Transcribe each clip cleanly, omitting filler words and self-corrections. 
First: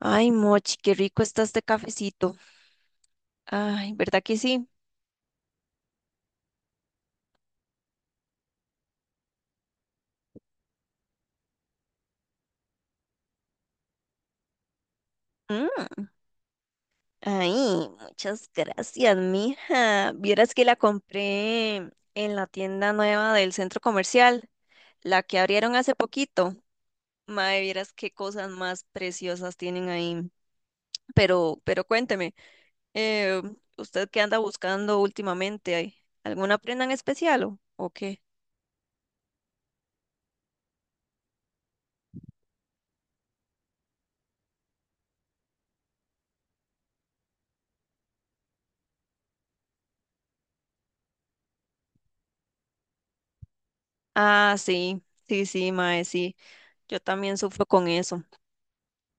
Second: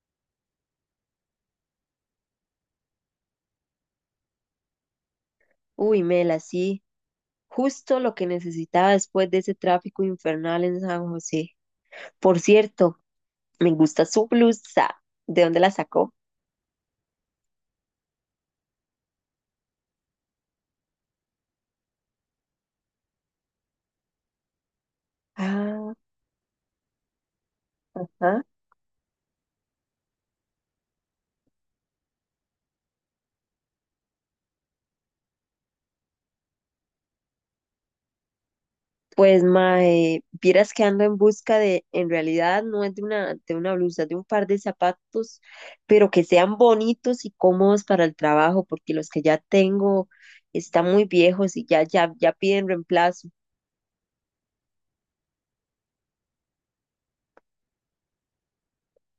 Ay, Mochi, qué rico está este cafecito. Ay, ¿verdad que sí? Uy, Mela, sí, justo lo que necesitaba después de ese tráfico infernal en San José. Por cierto, me gusta su blusa. ¿De dónde la Mm, sacó? ay, muchas gracias, mija. Vieras que la compré en la tienda nueva del centro comercial, la que abrieron hace Ah, poquito. Mae, vieras qué ah. cosas más preciosas tienen ahí. Pero cuénteme, eh, ¿usted qué anda buscando últimamente? ¿Hay ¿Alguna prenda en especial o qué? Pues, mae, vieras que ando en busca de, en realidad no es de una blusa, de un par de zapatos, pero que sean bonitos y cómodos para el trabajo, porque los que ya tengo están muy viejos y ya, ya, ya piden reemplazo. Ah, sí, sí, sí, mae, sí. Yo también sufro con eso.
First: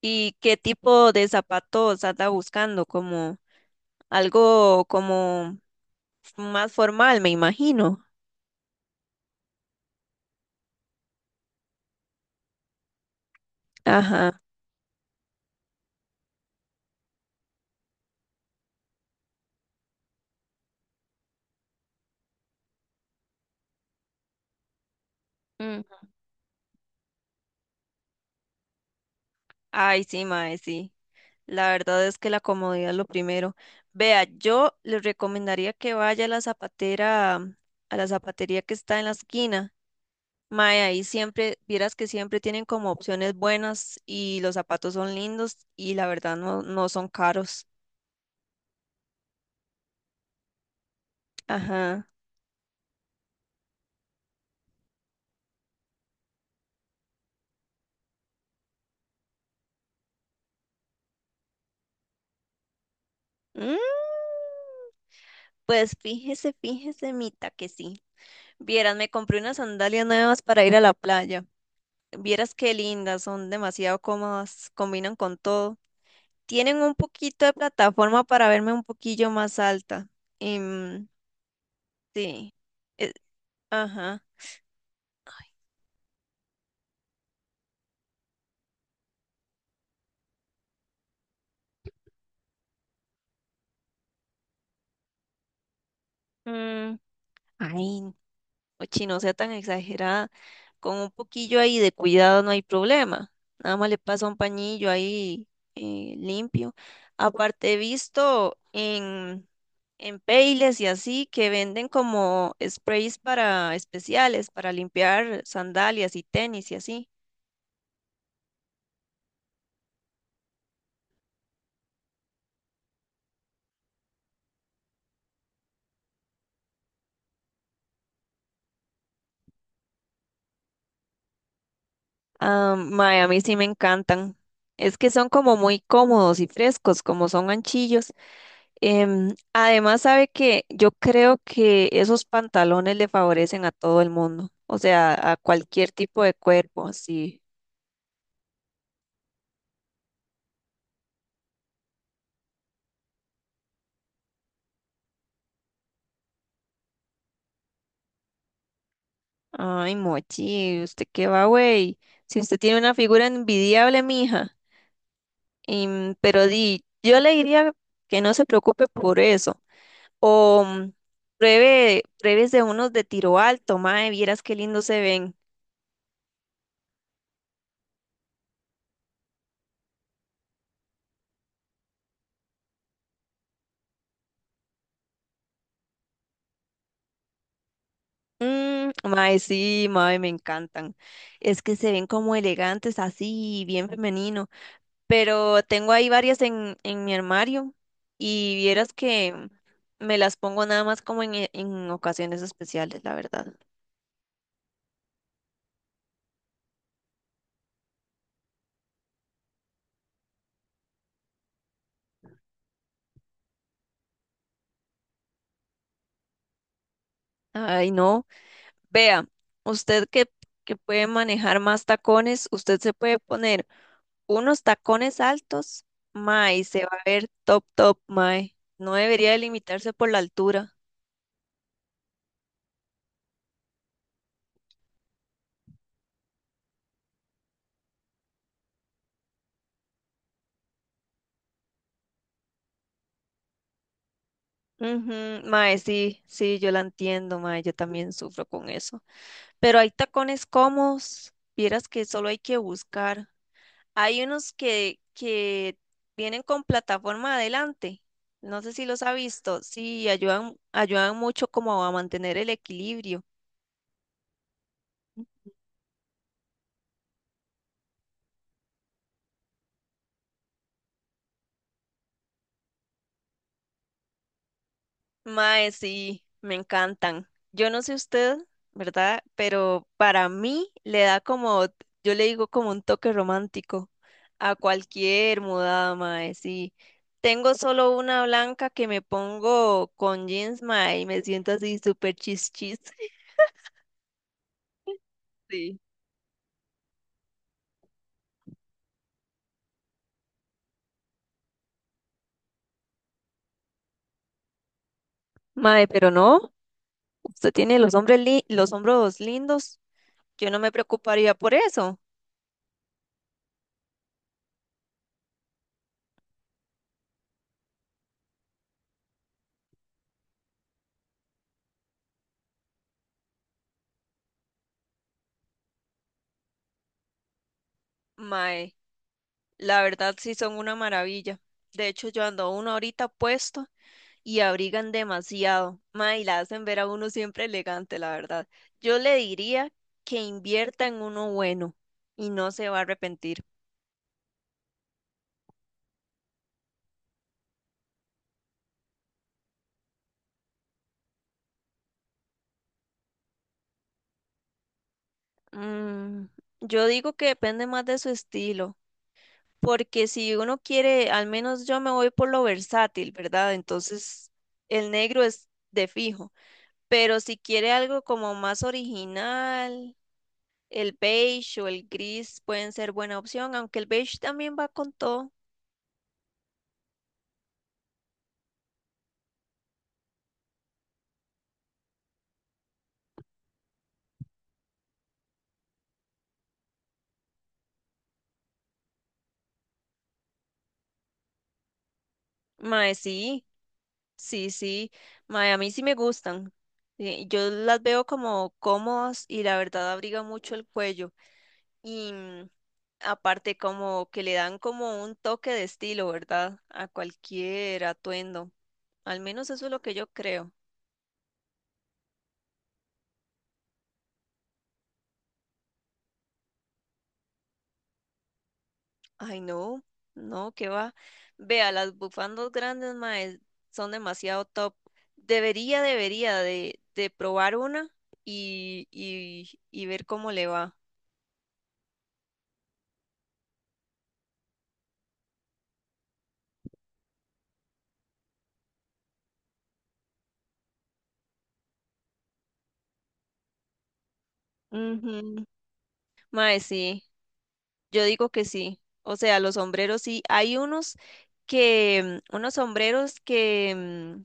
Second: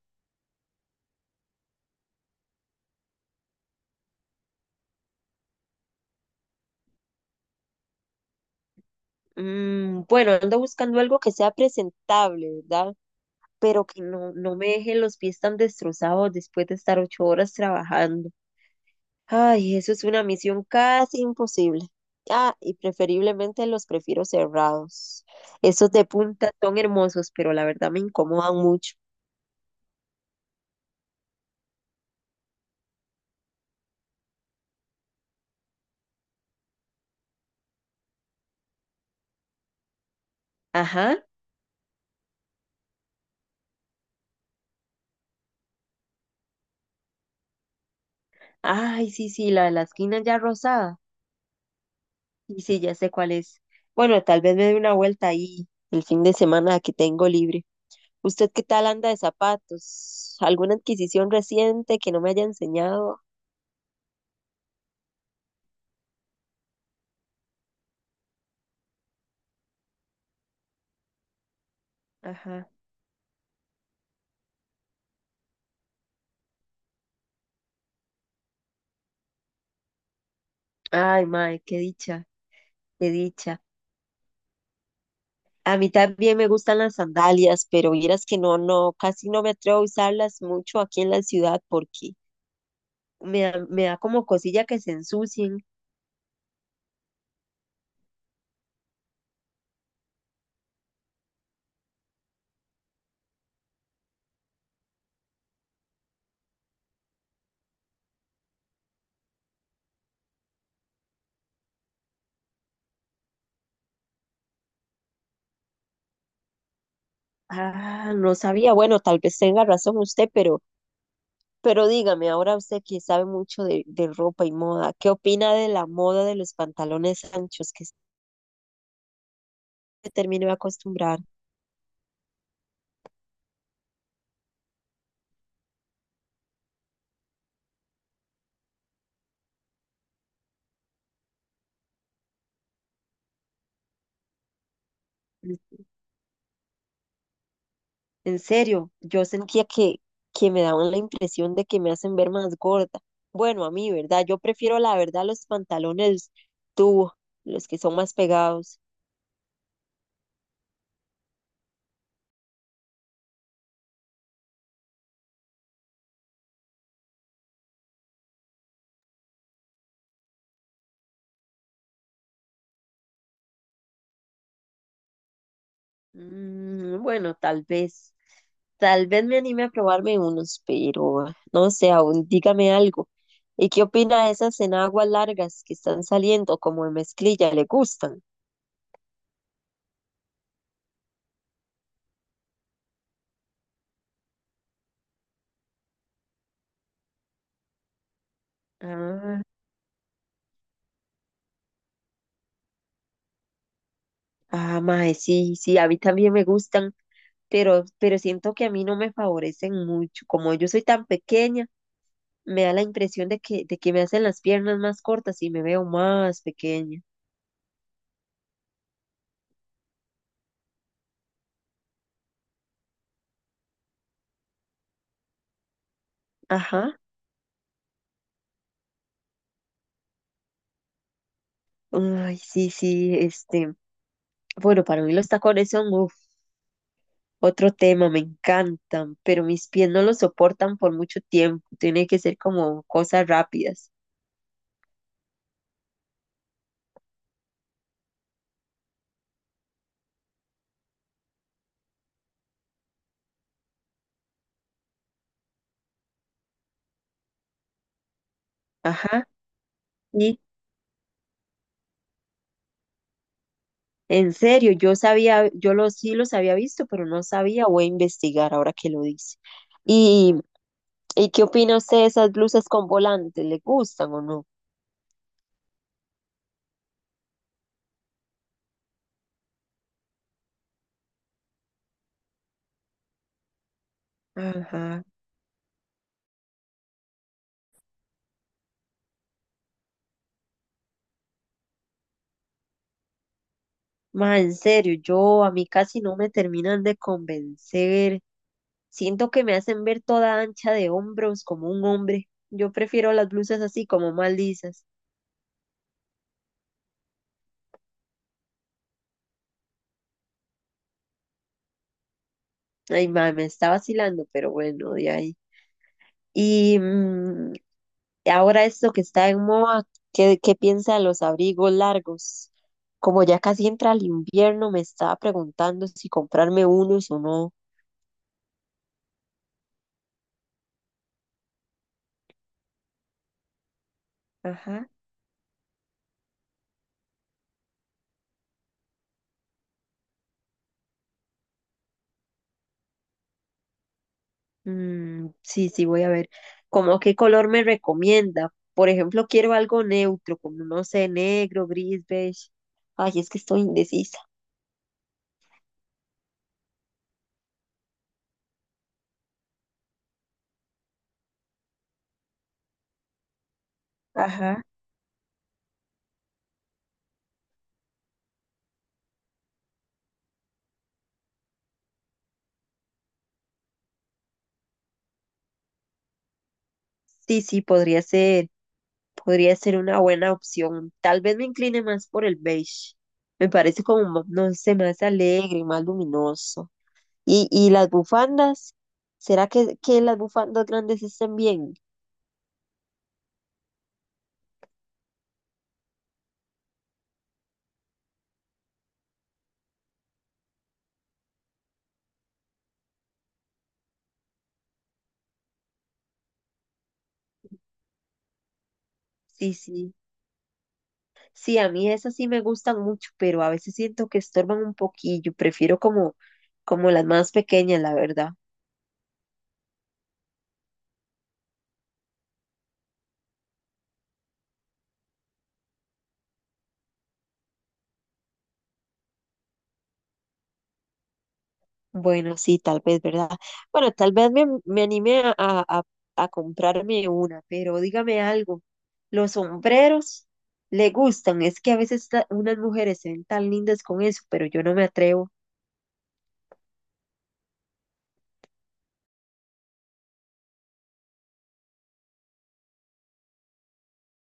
¿Y qué tipo de zapatos anda buscando? Como algo como más formal, me imagino. Bueno, ando buscando algo que sea presentable, ¿verdad? Pero que Ajá. no me dejen los pies tan destrozados después de estar 8 horas trabajando. Ay, eso es una misión casi imposible. Ah, y preferiblemente los prefiero cerrados. Mm. Esos de punta son hermosos, pero la verdad me incomodan mucho. Ay, sí, mae, sí. La verdad es que la comodidad es lo primero. Vea, yo le recomendaría que vaya a la zapatera, a la zapatería que está en la esquina. Mae, ahí Ajá. siempre, vieras que siempre tienen como opciones buenas y los zapatos son lindos y la verdad no, no son caros. Ay, sí, sí, la de la esquina ya rosada. Ajá. Y sí, ya sé cuál es. Bueno, tal vez me dé una vuelta ahí el fin de semana que tengo libre. ¿Usted qué tal anda de zapatos? ¿Alguna adquisición reciente que no me haya enseñado? Mm. Pues fíjese, Mita, que sí. Vieras, me compré unas sandalias nuevas para ir a la playa. Vieras Ajá. qué lindas, son demasiado cómodas, combinan con todo. Tienen un poquito de plataforma para verme un poquillo más alta. Em, Ay, mae, qué dicha, sí. qué Eh, dicha. ajá. A mí también me gustan las sandalias, pero vieras que no, casi no me atrevo a usarlas mucho aquí en la ciudad porque me da como cosilla que se ensucien. Mm, ay, Ochi, no sea tan exagerada. Con un poquillo ahí de cuidado no hay problema. Nada más le pasa un pañillo ahí limpio. Aparte, he visto en Payless y así que venden como sprays para especiales, para limpiar sandalias y tenis y así. Ah, no sabía. Bueno, tal vez tenga razón usted, pero dígame, ahora usted que sabe mucho de ropa y moda, ¿qué opina de la moda de los pantalones anchos que se terminó de acostumbrar? Ah, mae, a mí sí me encantan. Es que son como muy cómodos y frescos, como son anchillos. Además, sabe que yo creo que esos pantalones le favorecen a todo el mundo, o sea, a cualquier tipo de cuerpo, así. En serio, yo sentía que me daban la impresión de que me hacen ver más gorda. Bueno, a mí, ¿verdad? Yo prefiero la verdad los pantalones tubo, los que son más pegados. Ay, Mochi, ¿usted qué va, güey? Si usted tiene una figura envidiable, mija. Pero di, yo le diría que no se preocupe por eso. O mm, pruebe, pruebes de unos de tiro alto, mae, vieras qué lindos se ven. Bueno, tal vez me anime a probarme unos, pero ah, no sé, aún dígame algo. ¿Y qué opina de esas enaguas largas que están saliendo como de mezclilla? ¿Le gustan? Mm, mae, sí, mae, me encantan. Es que se ven como elegantes, así, bien femeninos. Pero tengo ahí varias en mi armario y vieras Ah, que me las pongo nada más como en ocasiones especiales, la verdad. ah, mae, sí, sí, a mí también me gustan. Pero siento que a mí no me favorecen mucho. Como yo soy tan pequeña, me da la impresión de que, me hacen las piernas más cortas y me veo más pequeña. Ay, no. Vea, usted que, que puede manejar más tacones, usted se puede poner unos tacones altos, mae, y se va Ajá. a ver top, top, mae. No debería de limitarse por la altura. Ay, sí, sí, este. Bueno, para mí los tacones son uf, otro tema, me encantan, pero mis pies no los soportan por mucho tiempo. Tiene que ser como cosas rápidas. Ujú, mae, sí, sí, yo la entiendo, mae, yo también sufro con eso. Pero hay tacones cómodos, vieras que solo hay que buscar. Hay unos que vienen con plataforma adelante. No sé si los ha Ajá. visto. Sí, Sí. ayudan, ayudan mucho como a mantener el equilibrio. En serio, yo sabía, sí los había visto, pero no sabía, voy a investigar ahora que lo dice. ¿Y, y qué opina usted de esas blusas con volantes? ¿Le gustan o no? Mae, sí, me encantan. Yo no sé usted, ¿verdad? Pero para mí le da como, yo le digo como un toque romántico a Ajá. cualquier mudada, mae, sí. Tengo solo una blanca que me pongo con jeans, mae, y me siento así súper chis chis. Ma, en serio, yo a mí Sí. casi no me terminan de convencer. Siento que me hacen ver toda ancha de hombros como un hombre. Yo prefiero las blusas así como más lisas. Mae, pero no. Usted tiene los los hombros lindos. Yo no me preocuparía por eso. Ay, ma, me está vacilando, pero bueno, de ahí. Y, ahora esto que está en moda, ¿qué piensa de los abrigos largos? Como ya casi entra el invierno, me estaba preguntando si comprarme unos o no. Mae, la verdad sí son una maravilla. De hecho, yo ando uno ahorita puesto y Ajá. abrigan demasiado. Mae, y la hacen ver a uno siempre elegante, la verdad. Yo le diría que invierta en uno bueno y no se va a arrepentir. Mm, sí, sí, voy a ver. ¿Cómo qué color me recomienda? Por ejemplo, quiero algo neutro, como no sé, negro, gris, beige. Ay, es que estoy indecisa. Mm, yo digo que depende más de su estilo, porque si uno quiere, al menos yo me voy por lo versátil, ¿verdad? Entonces, Ajá. el negro es de fijo. Pero si quiere algo como más original, el beige o el gris pueden ser buena opción, aunque el beige también va con todo. Sí, sí, podría ser una buena opción. Tal vez me incline más por el beige. Me parece como, no sé, más alegre, más luminoso. Y las bufandas, ¿será que las bufandas grandes estén bien? Mae, sí, sí, sí. Mae, a mí sí me gustan. Yo las veo como cómodas y la verdad abriga mucho el cuello. Y mm, aparte como que le dan como un toque de estilo, ¿verdad? A cualquier atuendo. Al menos Sí, eso es lo que sí. yo creo. Sí, a mí esas sí me gustan mucho, pero a veces siento que estorban un poquillo. Prefiero como las más pequeñas, la verdad. Ay, no, no, que va. Vea, las bufandas grandes, mae, son demasiado top. Debería de probar una y ver cómo le va. Bueno, sí, tal vez, ¿verdad? Bueno, tal vez me anime a comprarme una, pero dígame algo. Los sombreros le gustan. Es que a veces unas mujeres se ven tan lindas con eso, pero yo no me atrevo. Ujú. Mae, sí, yo digo que sí. O sea, los sombreros sí. Hay unos unos sombreros que, mm,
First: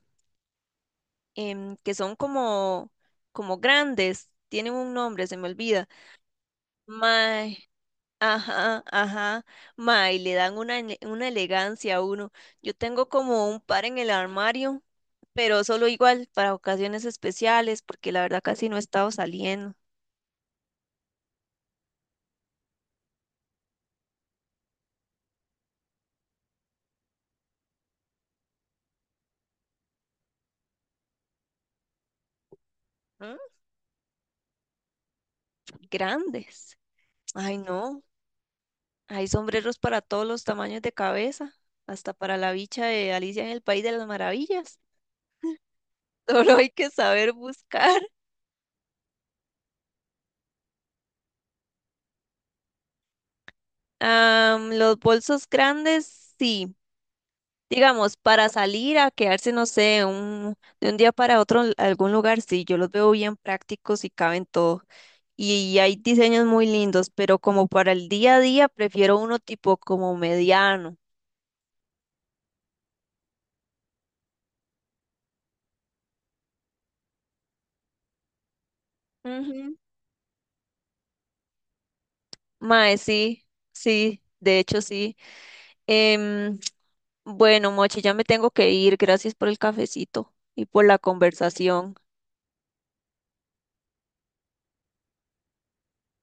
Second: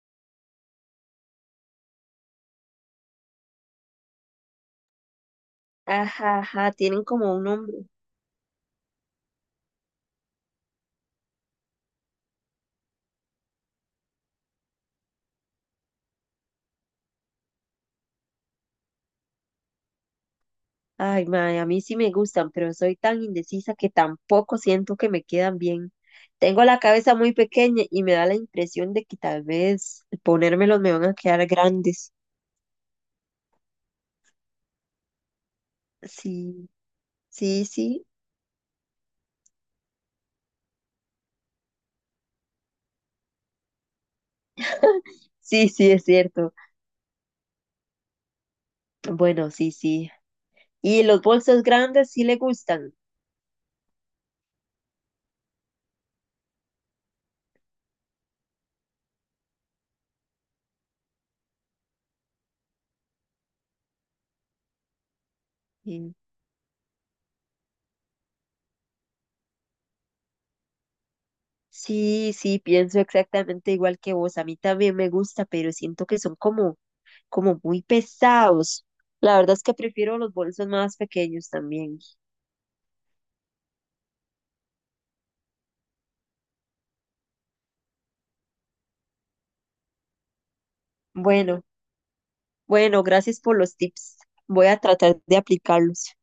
em, que son como, como grandes. Tienen un nombre, se me olvida. Ajá, ajá, tienen como un Mae, nombre. ajá, ajá. Ma, y le dan una, una elegancia a uno. Yo tengo como un par en el armario, pero solo igual para ocasiones especiales, porque la verdad casi no he estado saliendo. Ay, mae, a mí sí me gustan, pero soy tan indecisa que tampoco siento que me quedan bien. Tengo la cabeza muy pequeña y me da la impresión de que tal vez ponérmelos me van a quedar grandes. Mm, Sí, grandes. Ay, sí, no. sí, Hay sombreros para todos los tamaños de cabeza, hasta para la bicha de Alicia en el País de las Maravillas. sí, sí, es cierto. Solo hay que saber buscar. Bueno, sí, sí. ¿Y los bolsos grandes sí le gustan? Am, los bolsos grandes, sí. Digamos, para salir a quedarse, no sé, de un día para otro en algún lugar, sí, yo los veo bien prácticos y caben todo. Y, hay Sí, diseños muy lindos, pero como para el día a día, prefiero uno tipo como mediano. sí, sí, pienso exactamente igual que vos. A mí también me gusta, pero siento que son como muy pesados. La verdad es que Ujú. prefiero los bolsos más pequeños también. Mae, sí, sí, de hecho sí. Em, bueno, Mochi, ya me tengo que ir. Gracias por el cafecito y por la Bueno. conversación. Bueno, gracias por los tips. Voy a tratar de aplicarlos.